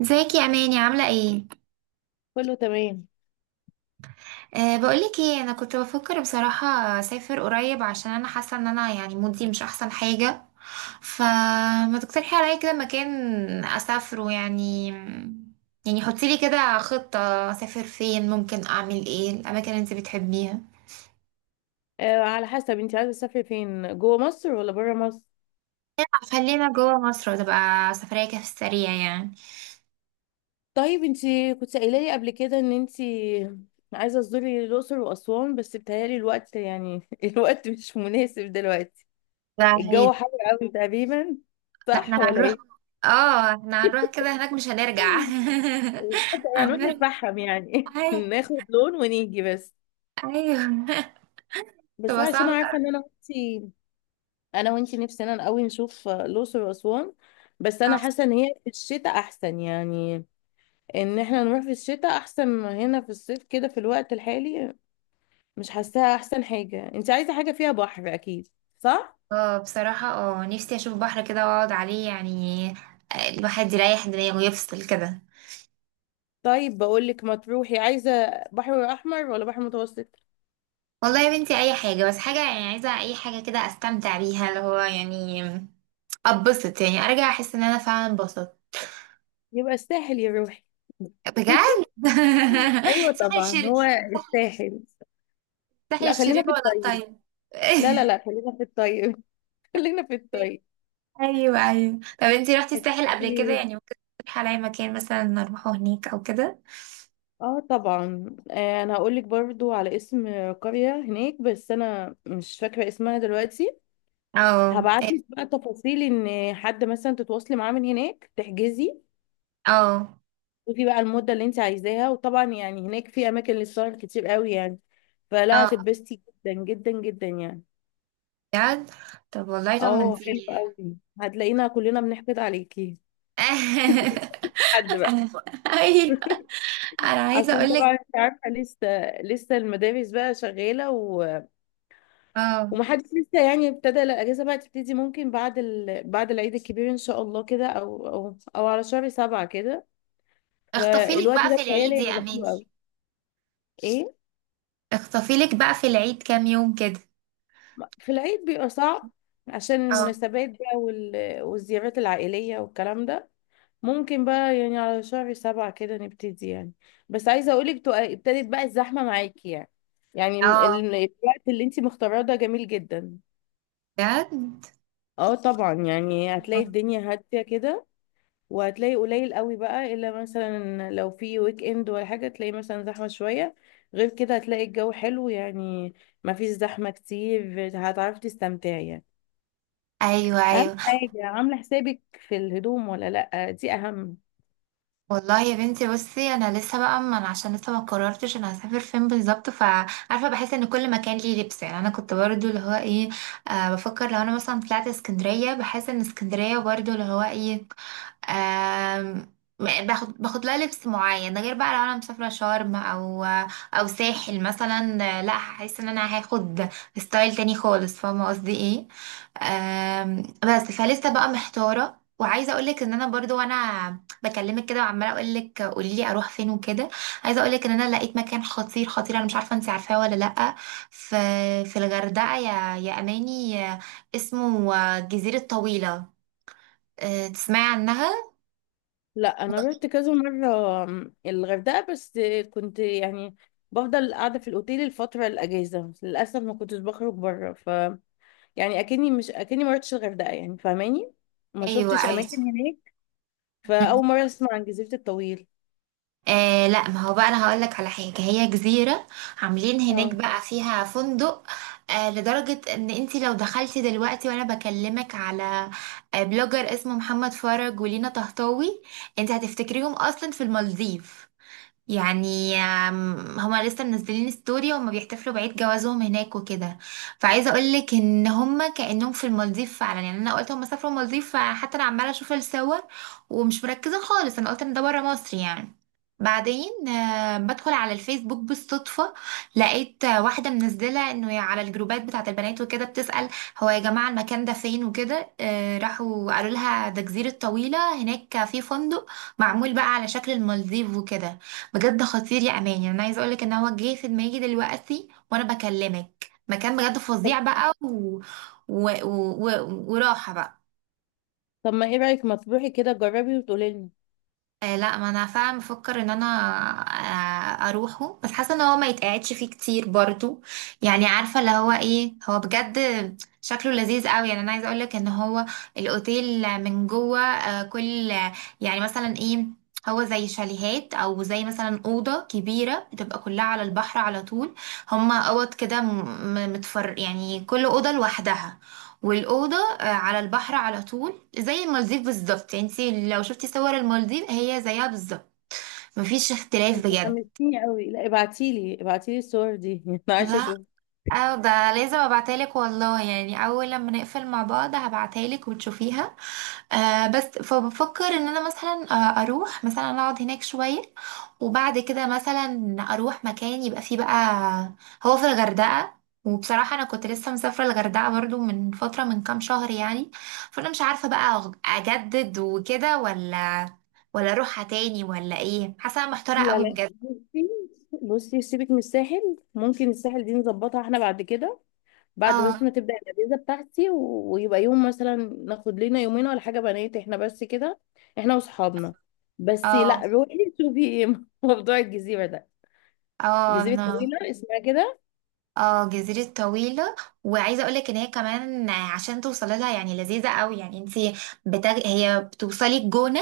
ازيك يا اماني، عامله ايه؟ كله تمام. بقولك ايه، انا كنت بفكر بصراحه اسافر قريب عشان انا حاسه ان انا يعني مودي مش احسن حاجه. فما تقترحي عليا كده مكان اسافره يعني. يعني حطي لي كده خطه، اسافر فين، ممكن اعمل ايه، الاماكن اللي انت بتحبيها. على حسب انت عايزه تسافري فين، جوه مصر ولا بره مصر؟ خلينا جوه مصر وتبقى سفريه كده في السريع يعني. طيب، انت كنت قايله لي قبل كده ان انت عايزه تزوري الاقصر واسوان، بس بتهيالي الوقت يعني الوقت مش مناسب دلوقتي. ده هي- الجو حر قوي تقريبا، ده صح احنا ولا هنروح، ايه؟ اه احنا هنروح كده هناك مش هنرجع. طب هنروح هنرجع. نتفحم يعني أي- ناخد لون ونيجي بس. ايوه. بس تبقى أنا عشان صعبة. عارفه ان انا وانتي نفسنا قوي نشوف الاقصر واسوان. بس انا اه حاسه ان هي في الشتاء احسن يعني، ان احنا نروح في الشتاء احسن ما هنا في الصيف كده في الوقت الحالي. مش حاساها احسن حاجة. انت عايزة حاجة فيها بحر اكيد، صح؟ بصراحة نفسي اشوف بحر كده واقعد عليه يعني. الواحد يريح دماغه ويفصل كده. طيب، بقولك ما تروحي. عايزة بحر احمر ولا بحر متوسط؟ والله يا بنتي اي حاجة، بس حاجة يعني، عايزة اي حاجة كده استمتع بيها، اللي هو يعني اتبسط يعني، ارجع احس ان انا فعلا اتبسطت. يبقى الساحل يا روحي. بجد. ايوه ساحل طبعا، الشرير. هو الساحل. ساحل لا، خلينا الشرير في ولا الطيب. الطيب؟ لا، لا، لا، خلينا في الطيب. خلينا في الطيب. ايوه، ايوه. طب انتي رحتي الساحل قبل كده؟ أكيد. يعني ممكن تقترحي عليا مكان مثلا نروحه هناك او كده. اه، طبعا. انا هقولك برضو على اسم قرية هناك، بس انا مش فاكرة اسمها دلوقتي. اه، هبعتلك بقى تفاصيل، ان حد مثلا تتواصلي معاه من هناك تحجزي. اه، ودي بقى المدة اللي انت عايزاها، وطبعا يعني هناك في اماكن للسهر كتير قوي يعني، فلا اه، هتتبسطي جدا جدا جدا يعني. بجد. طب والله اه، حلو طمنتيني ده. قوي. هتلاقينا كلنا بنحقد عليكي. حد بقى. انا. ايوه. انا عايزه عشان اقول طبعا لك. انت عارفه لسه المدارس بقى شغاله و... اه. ومحدش لسه يعني ابتدى. لا، الاجازه بقى تبتدي ممكن بعد العيد الكبير ان شاء الله كده، او على شهر 7 كده. اخطفي لك فالوقت بقى ده في بتهيألي العيد يا هيبقى حلو اماني. قوي. ايه؟ اخطفي لك بقى في العيد كام يوم كده. في العيد بيبقى صعب عشان اه. المناسبات بقى، وال... والزيارات العائلية والكلام ده. ممكن بقى يعني على شهر 7 كده نبتدي يعني. بس عايزة اقولك ابتدت بقى الزحمة معاكي يعني اه الوقت اللي انتي مختاراه ده جميل جدا. بجد. اه، طبعا يعني هتلاقي آه. الدنيا هادية كده، وهتلاقي قليل قوي بقى، الا مثلا لو في ويك اند ولا حاجة تلاقي مثلا زحمة شوية. غير كده هتلاقي الجو حلو يعني، مفيش زحمة كتير، هتعرفي تستمتعي يعني. ايوه، اهم ايوه. حاجه، عامله حسابك في الهدوم ولا لا؟ دي اهم. والله يا بنتي بصي، انا لسه بقى، ما أنا عشان لسه ما قررتش انا هسافر فين بالظبط، فعارفه بحس ان كل مكان ليه لبس يعني. انا كنت برضو اللي هو ايه، بفكر لو انا مثلا طلعت اسكندريه بحس ان اسكندريه برضو اللي هو ايه. آم، باخد لها لبس معين، ده غير بقى لو انا مسافره شرم او او ساحل مثلا، لا هحس ان انا هاخد ستايل تاني خالص. فاهمه قصدي ايه؟ بس فلسه بقى محتاره، وعايزه اقولك ان انا برضو وانا بكلمك كده وعماله اقولك قوليلي اروح فين وكده، عايزه اقولك ان انا لقيت مكان خطير خطير. انا مش عارفه انت عارفاه ولا لا. في في الغردقه يا اماني، اسمه جزيره طويله. تسمعي عنها؟ لا، انا رحت كذا مره الغردقه بس. كنت يعني بفضل قاعده في الاوتيل الفتره الاجازه، للاسف ما كنتش بخرج بره ف. يعني، اكني ما رحتش الغردقه يعني، فاهماني؟ ما ايوه، شفتش ايوه. اماكن هناك. مم. فاول مره اسمع عن جزيره الطويل. لا، ما هو بقى انا هقول لك على حاجه. هي جزيره عاملين هناك اه، بقى فيها فندق. لدرجه ان انت لو دخلتي دلوقتي وانا بكلمك على بلوجر اسمه محمد فرج ولينا طهطاوي، انت هتفتكريهم اصلا في المالديف. يعني هما لسه منزلين ستوري، هما بيحتفلوا بعيد جوازهم هناك وكده. فعايزه اقول لك ان هما كانهم في المالديف فعلا. يعني انا قلت هما سافروا المالديف، فحتى انا عماله اشوف الصور ومش مركزه خالص. انا قلت ان ده بره مصر يعني. بعدين بدخل على الفيسبوك بالصدفة، لقيت واحدة منزلة انه على الجروبات بتاعة البنات وكده بتسأل: هو يا جماعة المكان ده فين وكده. راحوا قالوا لها ده جزيرة طويلة هناك، في فندق معمول بقى على شكل المالديف وكده. بجد خطير يا امان. يعني انا عايزه اقولك ان هو جه في دماغي دلوقتي وانا بكلمك مكان بجد طب فظيع بقى، و... و... وراحه بقى. طب ما ايه رايك، ما تروحي كده جربي وتقولي لنا. لا، ما انا فعلا بفكر ان انا اروحه، بس حاسه ان هو ما يتقعدش فيه كتير برضو. يعني عارفه اللي هو ايه، هو بجد شكله لذيذ قوي. يعني انا عايزه اقولك ان هو الاوتيل من جوه كل يعني مثلا ايه، هو زي شاليهات او زي مثلا اوضه كبيره بتبقى كلها على البحر على طول. هما اوض كده متفر يعني، كل اوضه لوحدها، والأوضة على البحر على طول. زي المالديف بالظبط يعني. انتي لو شفتي صور المالديف هي زيها بالظبط، مفيش انت اختلاف بجد. حمستيني قوي. لا، ابعتيلي ابعتيلي الصور دي انا عايزه لا. اشوف. اه ده لازم ابعتهالك والله، يعني اول لما نقفل مع بعض هبعتهالك وتشوفيها. بس فبفكر ان انا مثلا اروح مثلا اقعد هناك شوية، وبعد كده مثلا اروح مكان يبقى فيه بقى، هو في الغردقة. وبصراحة انا كنت لسه مسافرة الغردقة برضو من فترة، من كام شهر يعني. فانا مش عارفة بقى اجدد وكده ولا ولا اروحها تاني ولا ايه. حاسة أنا محتارة لا، قوي لا، بجد. بصي، بصي، سيبك من الساحل. ممكن الساحل دي نظبطها احنا بعد كده. بعد بس ما اه، تبدأ الأجازة بتاعتي و- ويبقى يوم مثلا ناخد لنا يومين ولا حاجة، بنات احنا بس كده، احنا واصحابنا. بس لا، اه، روحي شوفي ايه موضوع الجزيرة ده. اه، الجزيرة انا. الطويلة اسمها كده. اه، جزيرة طويلة. وعايزة اقولك ان هي كمان عشان توصلي لها يعني لذيذة قوي. يعني انتي هي بتوصلي الجونة،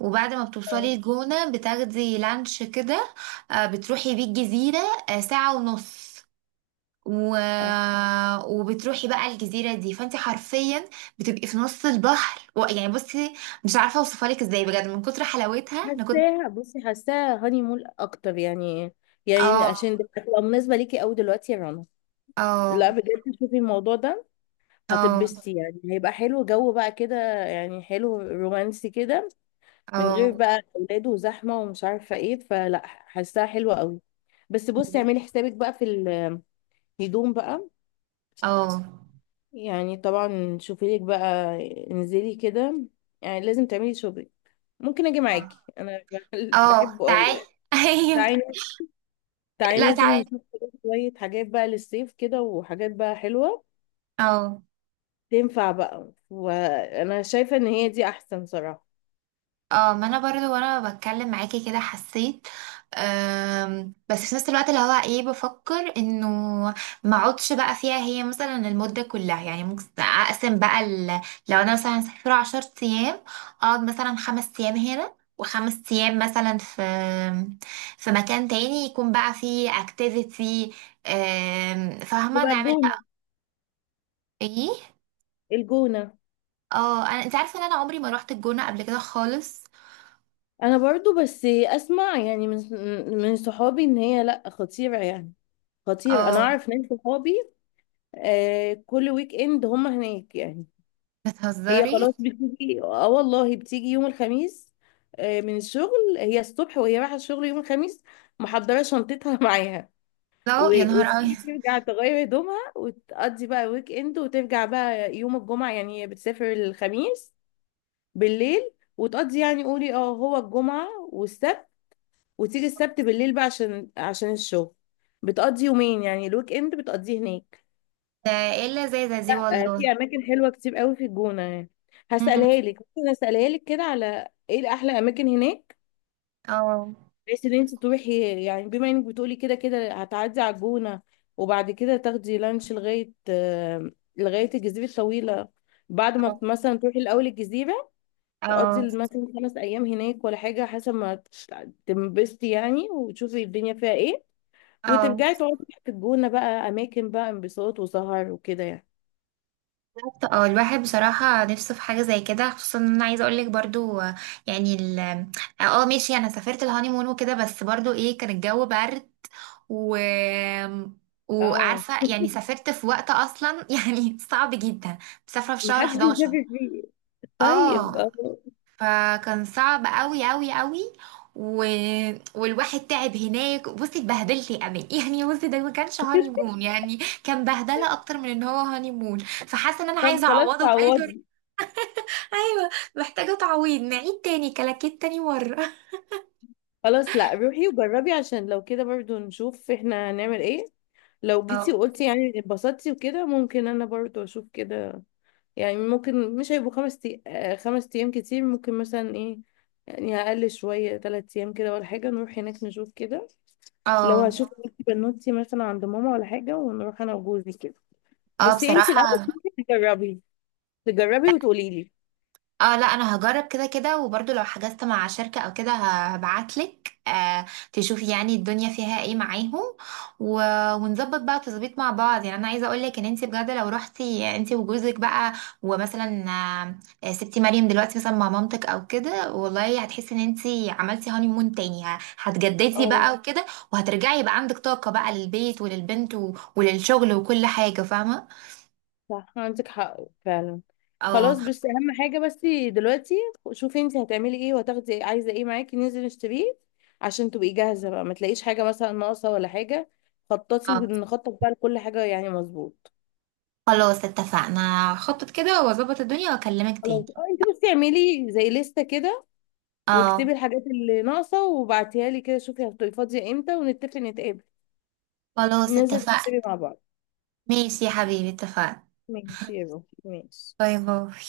وبعد ما اه، بتوصلي الجونة بتاخدي لانش كده. بتروحي بيه الجزيرة، ساعة ونص، و... اه. وبتروحي بقى الجزيرة دي، فانتي حرفيا بتبقي في نص البحر، يعني بصي، مش عارفة اوصفلك ازاي بجد من كتر حلاوتها. انا كنت. حاساها، بصي، حاساها هاني مول اكتر يعني يعني اه، عشان هتبقى مناسبة ليكي قوي دلوقتي يا رنا. لا، اه، بجد شوفي الموضوع ده. اه، هتتبسطي يعني، هيبقى حلو جو بقى كده، يعني حلو رومانسي كده، من غير اه، بقى اولاد وزحمه ومش عارفه ايه، فلا حاساها حلوه قوي. بس بصي، اعملي حسابك بقى في الهدوم بقى. اه. يعني طبعا شوفي لك بقى، انزلي كده، يعني لازم تعملي شوبينج. ممكن اجي معاكي آه. انا اه، بحبه قوي تعالي. يعني. ايوه. تعالي، تعالي لا ننزل تعالي. نشوف كده شويه حاجات بقى للصيف كده، وحاجات بقى حلوه اه. تنفع بقى. وانا شايفه ان هي دي احسن صراحه. اه، ما انا برضو وانا بتكلم معاكي كده حسيت. بس في نفس الوقت اللي هو ايه بفكر انه ما اقعدش بقى فيها هي مثلا المدة كلها. يعني ممكن اقسم بقى لو انا مثلا مسافرة عشر ايام، اقعد مثلا خمس ايام هنا وخمس ايام مثلا في مكان تاني يكون بقى فيه اكتيفيتي. فاهمة؟ يبقى نعمل الجونه. بقى ايه. الجونة. اه. انا انت عارفه ان انا عمري ما روحت الجونه قبل كده خالص. بس انا برضو بس اسمع يعني من صحابي ان هي لا، خطيرة يعني. خطيرة. انا اه. اعرف ناس صحابي، آه كل ويك اند هم هناك يعني. هي بتهزري؟ خلاص بتيجي، اه والله بتيجي يوم الخميس، من الشغل. هي الصبح وهي رايحة الشغل يوم الخميس محضرة شنطتها معاها. لا يا و- نهار وتيجي ابيض. ترجع تغير هدومها وتقضي بقى ويك اند، وترجع بقى يوم الجمعة يعني. هي بتسافر الخميس بالليل، وتقضي يعني قولي اه هو الجمعة والسبت، وتيجي السبت بالليل بقى عشان الشغل. بتقضي يومين يعني الويك اند بتقضيه هناك. ده ايه اللذاذه دي آه، والله. في اماكن حلوه كتير قوي في الجونه يعني. امم. هسألها لك، ممكن اسالها لك كده على ايه الاحلى اماكن هناك، اه، بحيث ان انت تروحي يعني. بما انك بتقولي كده كده هتعدي على الجونه، وبعد كده تاخدي لانش لغايه الجزيره الطويله. بعد ما اه، مثلا تروحي الاول الجزيره، اه، تقضي مثلا 5 ايام هناك ولا حاجه، حسب ما تنبسطي يعني وتشوفي الدنيا فيها ايه، اه. وترجعي تقعدي في الجونة بقى، أماكن بقى انبساط وسهر وكده يعني. بالظبط. اه الواحد بصراحه نفسه في حاجه زي كده، خصوصا ان انا عايزه اقول لك برضو يعني ال اه ماشي، انا سافرت الهانيمون وكده، بس برضو ايه كان الجو برد. و اه، وعارفه، يعني سافرت في وقت اصلا يعني صعب جدا، مسافره في شهر محدش 11. بيسافر فيه. طيب. اه، فكان صعب قوي قوي قوي. و... والواحد تعب هناك. بصي، اتبهدلت يا امل. يعني بصي ده ما كانش هاني مون يعني، كان بهدله اكتر من ان هو هاني مون. فحاسه ان انا طب عايزه خلاص اعوضه باي طريقه. تعوضي. ايوه. محتاجه تعويض، نعيد تاني، كلاكيت تاني مره. خلاص، لا، روحي وجربي عشان لو كده برضو نشوف احنا هنعمل ايه. لو جيتي اه، وقلتي يعني اتبسطتي وكده، ممكن انا برضو اشوف كده. يعني ممكن مش هيبقوا خمس تي... آه، 5 ايام كتير، ممكن مثلا ايه يعني اقل شوية 3 ايام كده ولا حاجة، نروح هناك نشوف كده. لو اه، هشوف بنوتي مثلا عند ماما ولا حاجة، ونروح انا وجوزي كده. اه، بس انت الاول بصراحه. تجربي، تجربي وتقولي لي. اه لا انا هجرب كده كده، وبرضو لو حجزت مع شركة او كده هبعتلك آه تشوفي يعني الدنيا فيها ايه معاهم. و... ونظبط بقى تظبيط مع بعض. يعني انا عايزة اقولك ان انت بجد لو رحتي انت وجوزك بقى، ومثلا سبتي مريم دلوقتي مثلا مع مامتك او كده، والله هتحسي ان انت عملتي هاني مون تاني. هتجددي اه، بقى وكده، وهترجعي يبقى عندك طاقة بقى للبيت وللبنت وللشغل وكل حاجة. فاهمة؟ صح، عندك حق فعلا. اه. خلاص، بس اهم حاجه بس دلوقتي، شوفي انت هتعملي ايه وهتاخدي عايزه ايه معاكي ننزل نشتريه، عشان تبقي جاهزه بقى ما تلاقيش حاجه مثلا ناقصه ولا حاجه. خططي اه نخطط بقى لكل حاجه يعني. مظبوط. خلاص اتفقنا، خطط كده واظبط الدنيا واكلمك تاني. خلاص، اه، انت بس اعملي زي لستة كده، اه واكتبي الحاجات اللي ناقصه وبعتيها لي كده. شوفي هتبقي فاضيه امتى ونتفق نتقابل خلاص ننزل اتفقنا. نشتري مع بعض. ماشي يا حبيبي اتفقنا. ماشي يا روحي، ماشي. باي باي.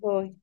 باي.